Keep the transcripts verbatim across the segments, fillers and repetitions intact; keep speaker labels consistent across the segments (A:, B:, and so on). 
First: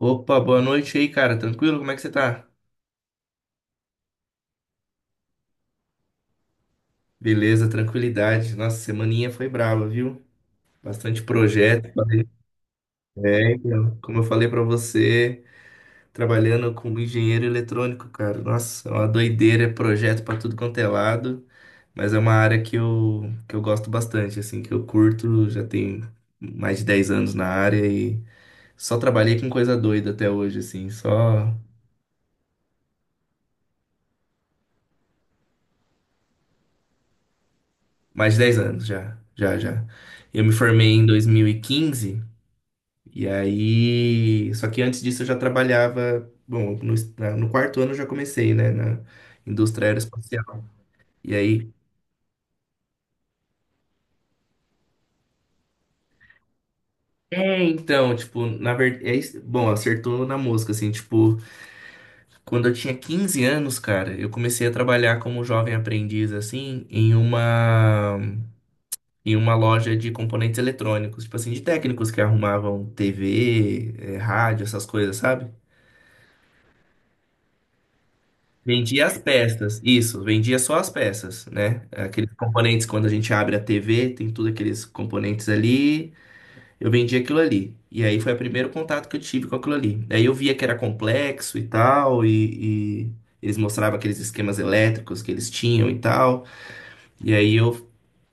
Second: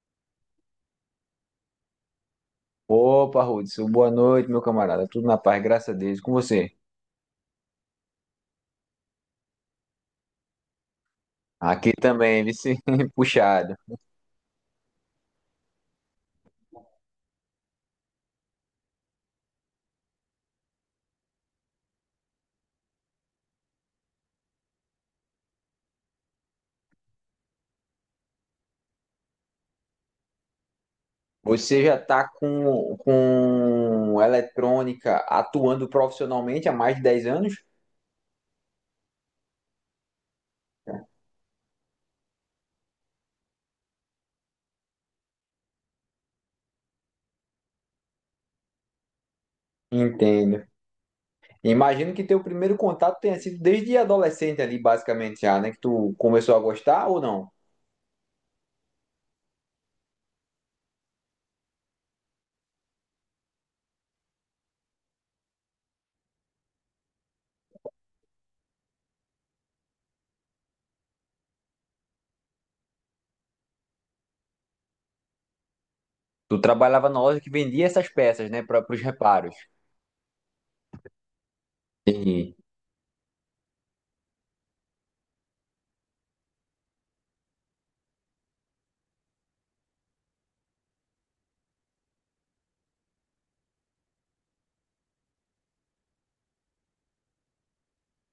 A: Opa, boa noite aí, cara. Tranquilo? Como é que você tá?
B: Opa, Hudson, boa noite, meu camarada. Tudo na paz, graças a Deus. E com você?
A: Beleza, tranquilidade. Nossa, semaninha foi brava, viu? Bastante projeto.
B: Aqui também, vice
A: É,
B: puxado.
A: então, como eu falei pra você, trabalhando como engenheiro eletrônico, cara. Nossa, é uma doideira, é projeto pra tudo quanto é lado. Mas é uma área que eu, que eu gosto bastante, assim, que eu curto. Já tem mais de dez anos na área e só trabalhei com coisa doida até hoje, assim. Só
B: Você já está com, com eletrônica atuando profissionalmente há mais de dez anos?
A: mais de dez anos já, já, já. Eu me formei em dois mil e quinze. E aí, só que antes disso eu já trabalhava, bom, no, na- no quarto ano eu já comecei, né, na indústria aeroespacial.
B: Entendo.
A: E aí,
B: Imagino que teu primeiro contato tenha sido desde adolescente ali, basicamente já, né? Que tu começou a gostar ou não?
A: é, então, tipo, na verdade, é, isso- bom, acertou na mosca, assim, tipo, quando eu tinha quinze anos, cara, eu comecei a trabalhar como jovem aprendiz, assim, em uma, em uma loja de componentes eletrônicos, tipo assim, de técnicos que arrumavam T V, eh, rádio, essas coisas, sabe?
B: Tu trabalhava na loja que vendia essas peças, né, para os
A: Vendia as
B: reparos.
A: peças, isso, vendia só as peças, né? Aqueles
B: Entendi.
A: componentes, quando a gente abre a T V, tem tudo aqueles componentes ali, eu vendia aquilo ali. E aí foi o primeiro contato que eu tive com aquilo ali. Aí eu via que era complexo e tal, e, e eles mostravam aqueles esquemas elétricos que eles tinham e tal. E aí eu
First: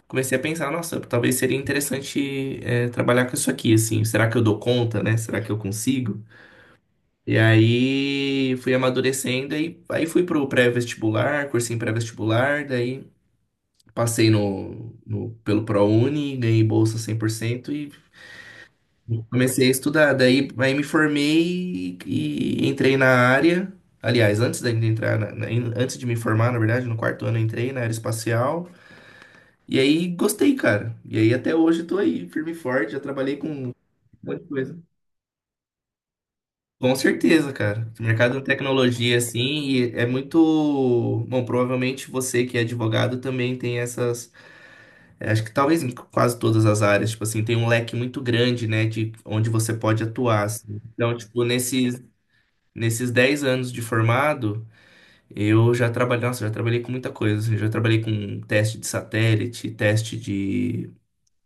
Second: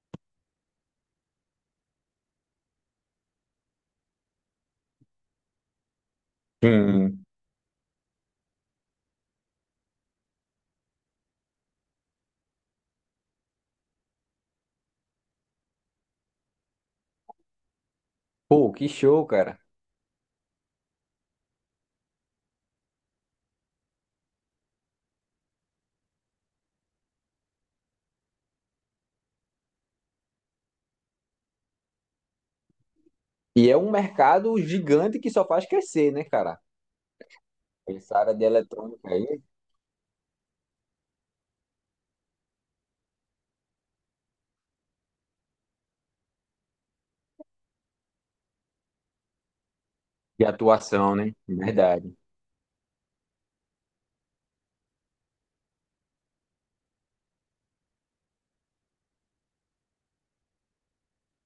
A: comecei a pensar, nossa, talvez seria interessante, é, trabalhar com isso aqui, assim, será que eu dou conta, né? Será que eu consigo?
B: Sim.
A: E aí fui amadurecendo e aí fui pro pré-vestibular, cursinho pré-vestibular, daí passei no, no pelo ProUni, ganhei bolsa cem por cento e
B: Pô, que show, cara.
A: comecei a estudar. Daí aí me formei e, e entrei na área. Aliás, antes de entrar na- na- antes de me formar, na verdade, no quarto ano eu entrei na área espacial. E aí gostei, cara. E aí até hoje eu tô aí, firme e forte, já trabalhei com
B: E
A: um
B: é um
A: monte de
B: mercado
A: coisa.
B: gigante que só faz crescer, né, cara?
A: Com certeza, cara. O
B: Essa área
A: mercado de
B: de eletrônica
A: tecnologia, assim,
B: aí,
A: e é muito. Bom, provavelmente você que é advogado também tem essas. é, Acho que talvez em quase todas as áreas, tipo assim, tem um leque muito grande, né, de onde você pode atuar,
B: de
A: assim.
B: atuação,
A: Então,
B: né?
A: tipo, nesses,
B: Verdade.
A: nesses dez anos de formado, eu já trabalhei. Nossa, já trabalhei com muita coisa, assim, já trabalhei com teste de satélite, teste de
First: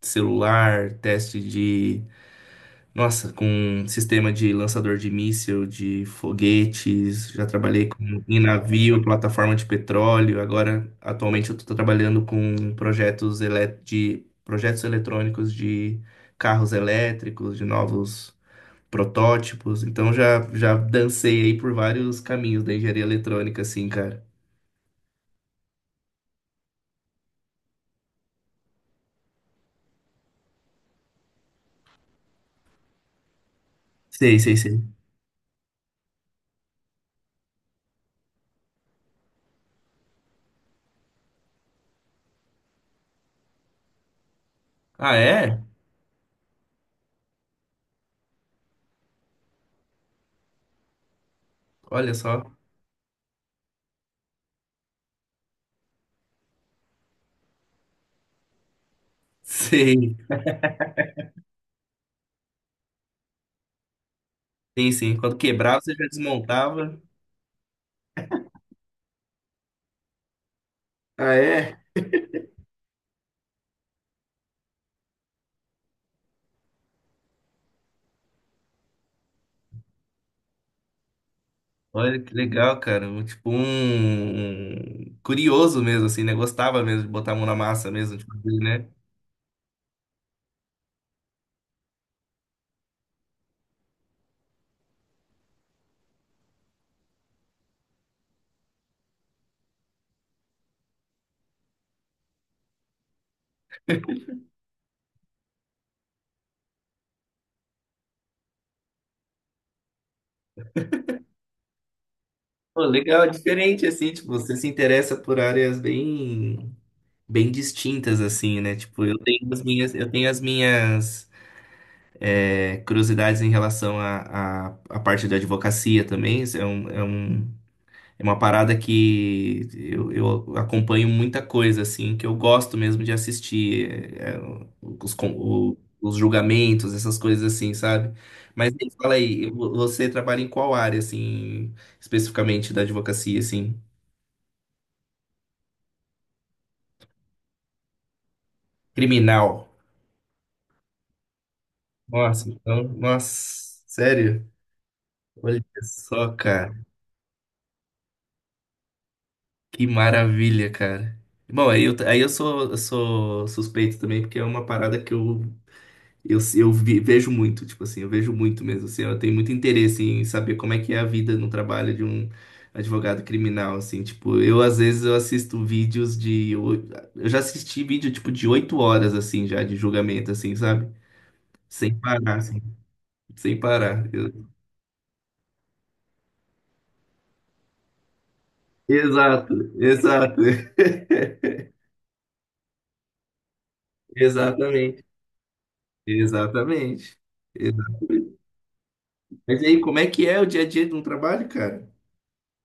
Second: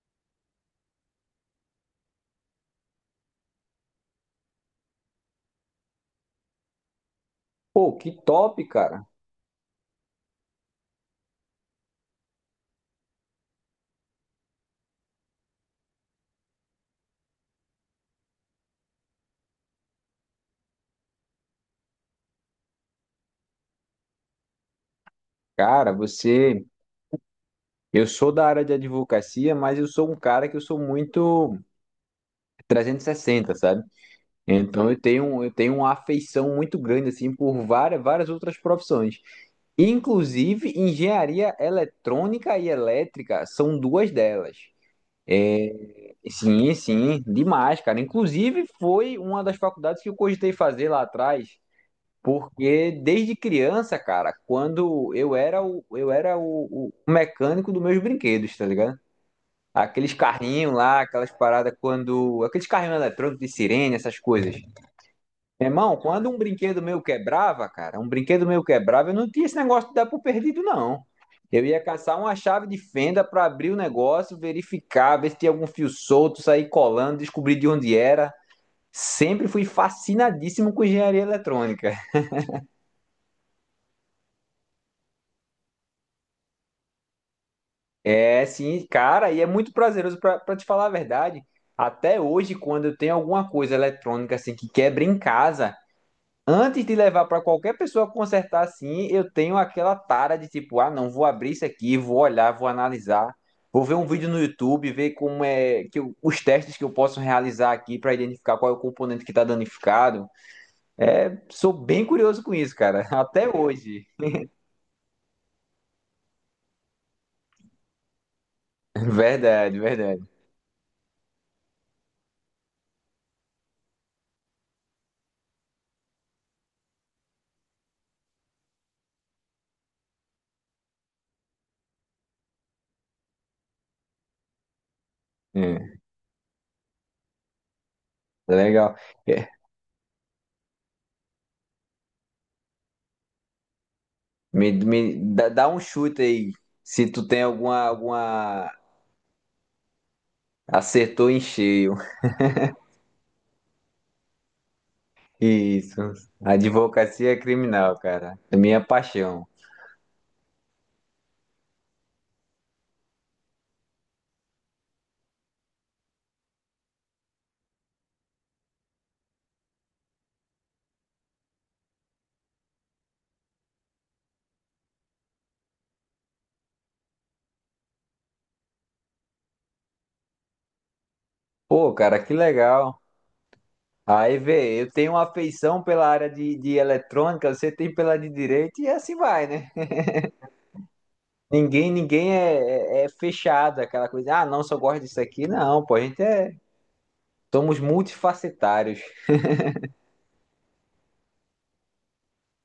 A: celular, teste de nossa, com sistema de lançador de míssil, de foguetes, já trabalhei
B: Pô, que
A: com, em
B: top,
A: navio,
B: cara.
A: plataforma de petróleo. Agora, atualmente, eu estou trabalhando com projetos ele- de projetos eletrônicos de carros elétricos, de novos protótipos. Então, já, já dancei aí por vários caminhos da engenharia eletrônica, assim, cara.
B: Cara, você. Eu sou da área de advocacia, mas eu sou um cara que eu sou muito trezentos e sessenta, sabe?
A: Sei, sei, sei.
B: Então eu tenho, eu tenho uma afeição muito grande, assim, por várias, várias outras profissões. Inclusive, engenharia eletrônica e elétrica são duas delas.
A: Ah, é?
B: Sim, sim, demais, cara. Inclusive, foi uma das faculdades que eu cogitei fazer lá atrás.
A: Olha só.
B: Porque desde criança, cara, quando eu era o, eu era o, o mecânico dos meus brinquedos, tá ligado? Aqueles
A: Sei.
B: carrinhos lá, aquelas paradas quando. Aqueles carrinhos eletrônicos de sirene, essas coisas.
A: Sim, sim. Quando
B: Meu
A: quebrava, você
B: irmão,
A: já
B: quando um brinquedo
A: desmontava.
B: meu quebrava, cara, um brinquedo meu quebrava, eu não tinha esse negócio de dar por perdido, não.
A: Ah,
B: Eu
A: é?
B: ia caçar uma chave de fenda pra abrir o negócio, verificar, ver se tinha algum fio solto, sair colando, descobrir de onde era. Sempre fui fascinadíssimo com engenharia eletrônica.
A: Olha que legal, cara. Um- Tipo um, um curioso mesmo, assim, né? Gostava mesmo de botar a mão na massa mesmo, tipo, de
B: É
A: fazer,
B: sim,
A: né?
B: cara, e é muito prazeroso pra pra te falar a verdade. Até hoje, quando eu tenho alguma coisa eletrônica assim que quebra em casa, antes de levar pra qualquer pessoa consertar assim, eu tenho aquela tara de tipo, ah, não, vou abrir isso aqui, vou olhar, vou analisar, vou ver um vídeo no YouTube, ver como é que eu- os testes que eu posso realizar aqui pra identificar qual é o componente que tá danificado. É, sou bem curioso com isso,
A: Pô,
B: cara,
A: legal, é
B: até
A: diferente,
B: hoje.
A: assim, tipo, você se interessa por áreas bem, bem distintas, assim, né? Tipo, eu tenho as
B: Verdade,
A: minhas, eu
B: verdade.
A: tenho as minhas é, curiosidades em relação à à à parte da advocacia também. Isso É um, é um, é uma parada que eu, eu acompanho muita coisa, assim, que eu gosto mesmo de assistir. é, é, os, con- o-
B: É,
A: os julgamentos, essas coisas assim, sabe? Mas me
B: legal.
A: fala aí, vo- você trabalha em qual área, assim, especificamente da advocacia, assim?
B: Me, me dá, dá um chute aí. Se tu tem alguma, alguma.
A: Criminal.
B: Acertou em cheio.
A: Nossa, então, nossa, sério? Olha
B: Isso.
A: só, cara.
B: Advocacia criminal, cara. É minha paixão.
A: Que maravilha, cara. Bom, aí eu, aí eu sou, eu sou suspeito também, porque é uma parada que eu Eu, eu vi- vejo muito, tipo assim, eu vejo muito mesmo, assim, eu tenho muito interesse em saber como é que é a vida no trabalho de um advogado criminal, assim, tipo, eu às vezes eu assisto vídeos de, oi- eu já assisti vídeo, tipo, de oito horas, assim, já, de julgamento, assim, sabe?
B: Pô,
A: Sem
B: cara, que
A: parar, assim,
B: legal.
A: sem parar.
B: Aí
A: Eu-
B: vê, eu tenho uma afeição pela área de, de eletrônica, você tem pela de direito e assim vai,
A: Exato,
B: né?
A: exato,
B: Ninguém, ninguém é, é, é fechado, aquela coisa, ah, não, só gosto
A: exatamente,
B: disso aqui. Não, pô, a gente é.
A: exatamente.
B: Somos
A: Exatamente.
B: multifacetários.
A: Mas e aí, como é que é o dia a dia de um trabalho, cara?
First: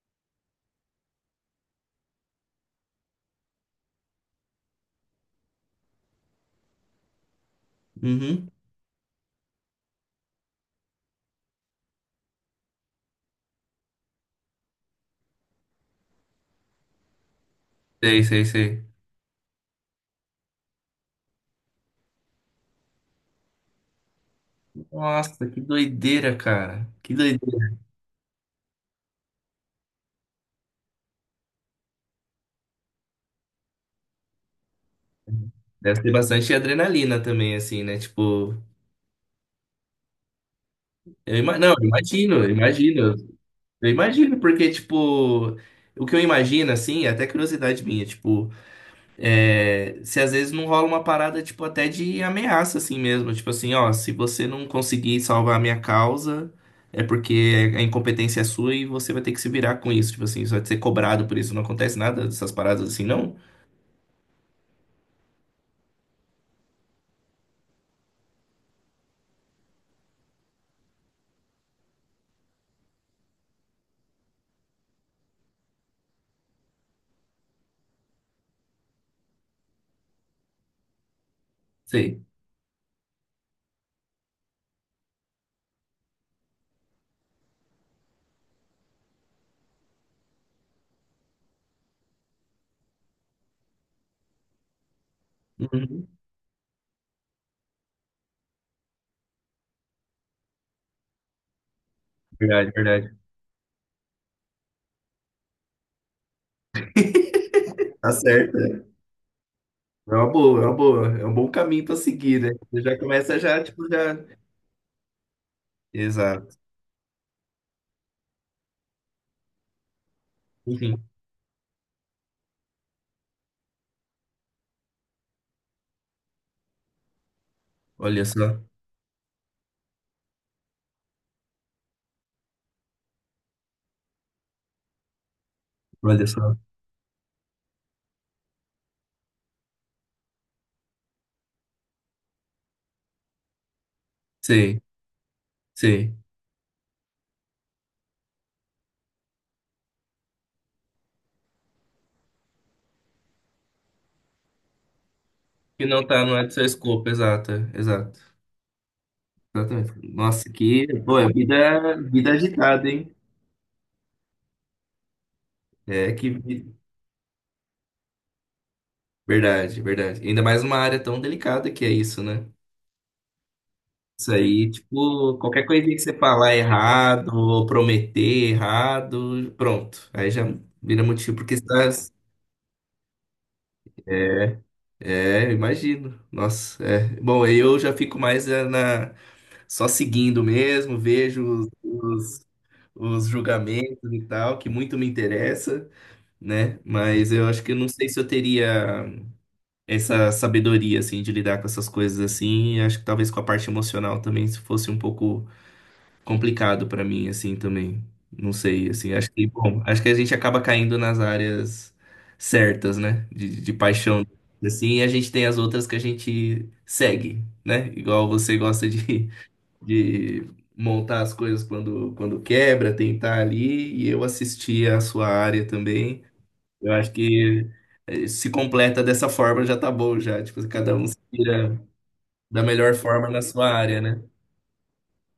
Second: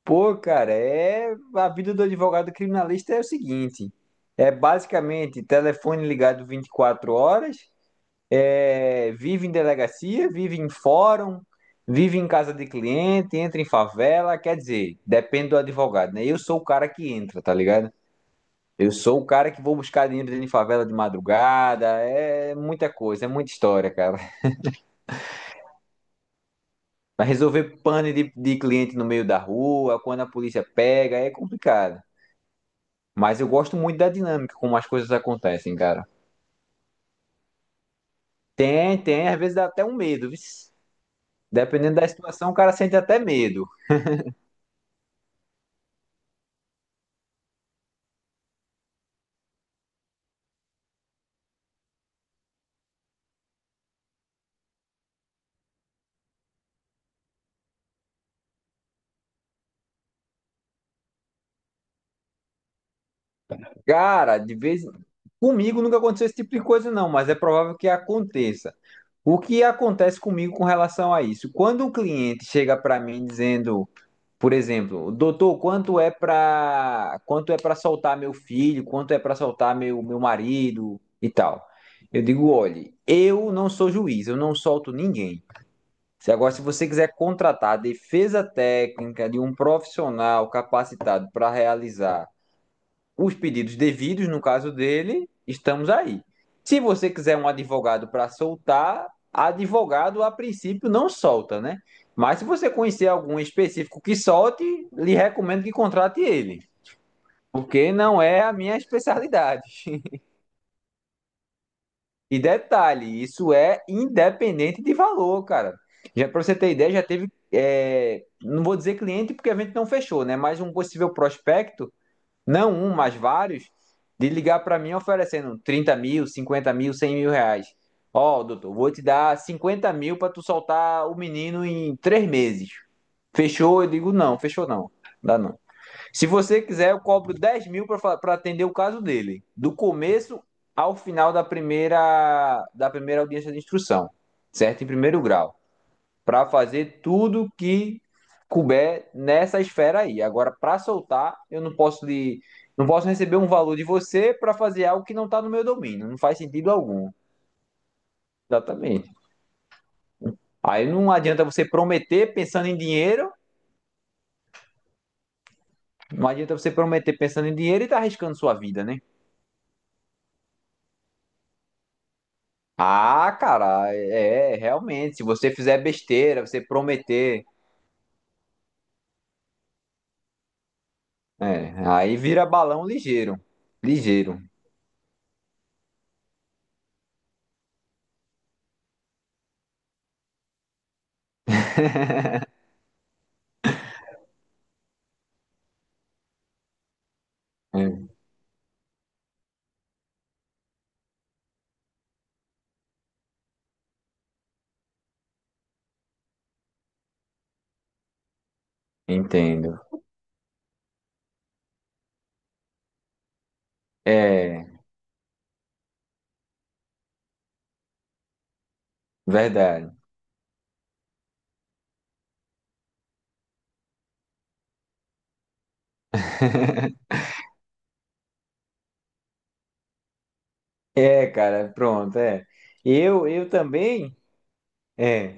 B: Pô, cara, é a vida do advogado criminalista é o seguinte: é basicamente telefone ligado vinte e quatro horas,
A: Uhum.
B: é, vive em delegacia, vive em fórum, vive em casa de cliente, entra em favela, quer dizer, depende do advogado, né? Eu sou o cara que entra, tá ligado?
A: Sei, sei, sei.
B: Eu sou o cara que vou buscar dinheiro dentro de favela de madrugada, é muita coisa, é muita história, cara.
A: Nossa, que doideira, cara. Que
B: Vai
A: doideira.
B: resolver pane de, de cliente no meio da rua, quando a polícia pega, é complicado. Mas eu gosto muito da dinâmica como as coisas acontecem,
A: Deve
B: cara.
A: ter bastante adrenalina também, assim, né? Tipo,
B: Tem, tem, às vezes dá até um medo, vixe.
A: eu ima... não, eu
B: Dependendo da
A: imagino,
B: situação,
A: eu
B: o cara sente
A: imagino,
B: até medo.
A: eu imagino, porque, tipo, o que eu imagino, assim, é até curiosidade minha, tipo, é, se às vezes não rola uma parada, tipo, até de ameaça, assim mesmo, tipo assim, ó, se você não conseguir salvar a minha causa, é porque a incompetência é sua e você vai ter que se virar com isso, tipo assim, você vai ser cobrado por isso, não acontece nada dessas paradas assim, não?
B: Cara, de vez comigo nunca aconteceu esse tipo de coisa não, mas é provável que aconteça. O que acontece comigo com relação a isso? Quando o cliente chega para mim dizendo, por exemplo, doutor, quanto é para quanto é para soltar meu filho, quanto é para soltar meu meu marido e tal. Eu
A: Sei.
B: digo, olhe, eu não sou juiz, eu não solto ninguém. Se agora, se você quiser contratar a defesa técnica de um profissional capacitado para realizar os pedidos devidos, no caso dele, estamos
A: Uhum.
B: aí. Se você quiser um advogado para soltar, advogado a princípio não solta, né? Mas se
A: Verdade,
B: você conhecer
A: verdade.
B: algum específico que solte, lhe recomendo que contrate ele, porque
A: Tá
B: não é a minha
A: certo.
B: especialidade.
A: É uma boa, é uma boa. É um bom caminho para
B: E
A: seguir, né? Você já
B: detalhe,
A: começa
B: isso
A: já,
B: é
A: tipo, já.
B: independente de valor, cara. Já para você
A: Exato.
B: ter ideia, já teve, é, não vou dizer cliente porque a gente não fechou, né? Mas um
A: Enfim,
B: possível prospecto, não um, mas vários, de ligar para mim oferecendo trinta mil, cinquenta mil, cem mil reais.
A: olha
B: Ó,
A: só,
B: doutor, vou te dar cinquenta mil para tu soltar o menino em três meses. Fechou? Eu digo, não, fechou não. Dá não.
A: olha
B: Se
A: só.
B: você quiser, eu cobro dez mil para atender o caso dele, do começo ao final da primeira, da primeira audiência de instrução,
A: Sei,
B: certo? Em primeiro grau,
A: sei.
B: para fazer tudo que couber nessa esfera aí. Agora, para soltar, eu não posso de, não posso receber um valor de você para fazer algo que não está no meu
A: Que não
B: domínio, não
A: tá, não
B: faz
A: é do seu
B: sentido
A: escopo,
B: algum.
A: exato, é, exato.
B: Exatamente.
A: Exatamente. Nossa, que.
B: Aí não
A: Pô, é
B: adianta você
A: vida, vida
B: prometer pensando em
A: agitada, hein?
B: dinheiro,
A: É
B: não
A: que.
B: adianta você
A: vi-
B: prometer pensando em dinheiro e tá arriscando sua vida, né?
A: Verdade, verdade. Ainda mais uma área tão delicada que é isso, né?
B: Ah, cara,
A: Isso
B: é, é,
A: aí,
B: realmente, se
A: tipo,
B: você
A: qualquer
B: fizer
A: coisinha que você
B: besteira,
A: falar
B: você
A: errado,
B: prometer,
A: ou prometer errado, pronto. Aí já vira motivo, porque você
B: é,
A: tá.
B: aí vira balão ligeiro, ligeiro.
A: É, eu imagino. Nossa, é. Bom, aí eu já fico mais é, na só seguindo mesmo, vejo os, os, os julgamentos e tal, que muito me interessa, né? Mas eu acho que eu não
B: É,
A: sei se eu teria essa sabedoria assim de lidar com essas coisas assim. Acho que talvez com a parte emocional também, se fosse um pouco complicado pra mim, assim, também. Não sei, assim, acho que,
B: entendo.
A: bom, acho que a gente acaba caindo nas áreas certas, né? De, de paixão,
B: É,
A: assim, e a gente tem as outras que a gente segue, né? Igual você gosta de,
B: verdade.
A: de montar as coisas quando, quando quebra, tentar ali, e eu assisti a sua área também. Eu acho que eh, se completa dessa forma já tá bom, já. Tipo, cada um se
B: É, cara,
A: vira
B: pronto, é.
A: da melhor
B: Eu,
A: forma na
B: eu
A: sua área,
B: também,
A: né?
B: é,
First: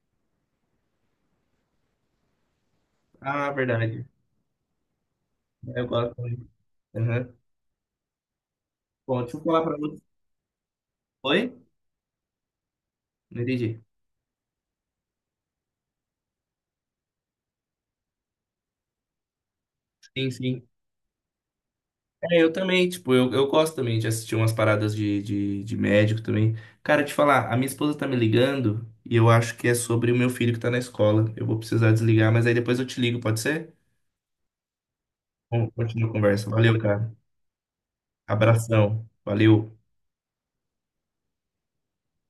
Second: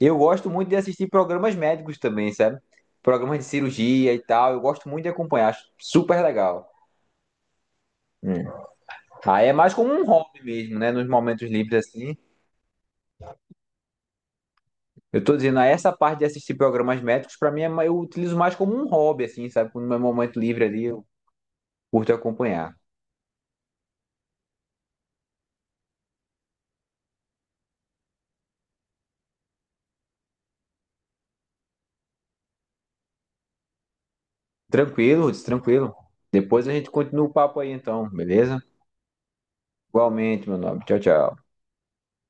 B: eu gosto muito de assistir programas médicos também, sabe? Programas de
A: Ah, verdade.
B: cirurgia e tal, eu gosto muito de acompanhar, acho
A: Eu gosto.
B: super
A: muito.
B: legal.
A: Aham.
B: Hum.
A: Bom, deixa eu
B: Aí é
A: falar
B: mais
A: pra
B: como
A: você.
B: um hobby mesmo, né? Nos momentos
A: Oi?
B: livres assim.
A: Não entendi.
B: Eu tô dizendo, ah, essa parte de assistir programas médicos, pra mim, é ma- eu utilizo mais como um hobby, assim, sabe? No meu
A: Sim,
B: momento livre
A: sim.
B: ali, eu curto
A: É, eu
B: acompanhar.
A: também, tipo, eu, eu gosto também de assistir umas paradas de, de, de médico também. Cara, te falar, a minha esposa tá me ligando e eu acho que é sobre o meu filho que tá na escola. Eu vou precisar desligar, mas aí depois eu te ligo, pode ser?
B: Tranquilo, Ruth,
A: Bom,
B: tranquilo.
A: continua a conversa.
B: Depois a
A: Valeu,
B: gente
A: cara.
B: continua o papo aí, então, beleza?
A: Abração. Valeu.
B: Igualmente, meu nome. Tchau, tchau.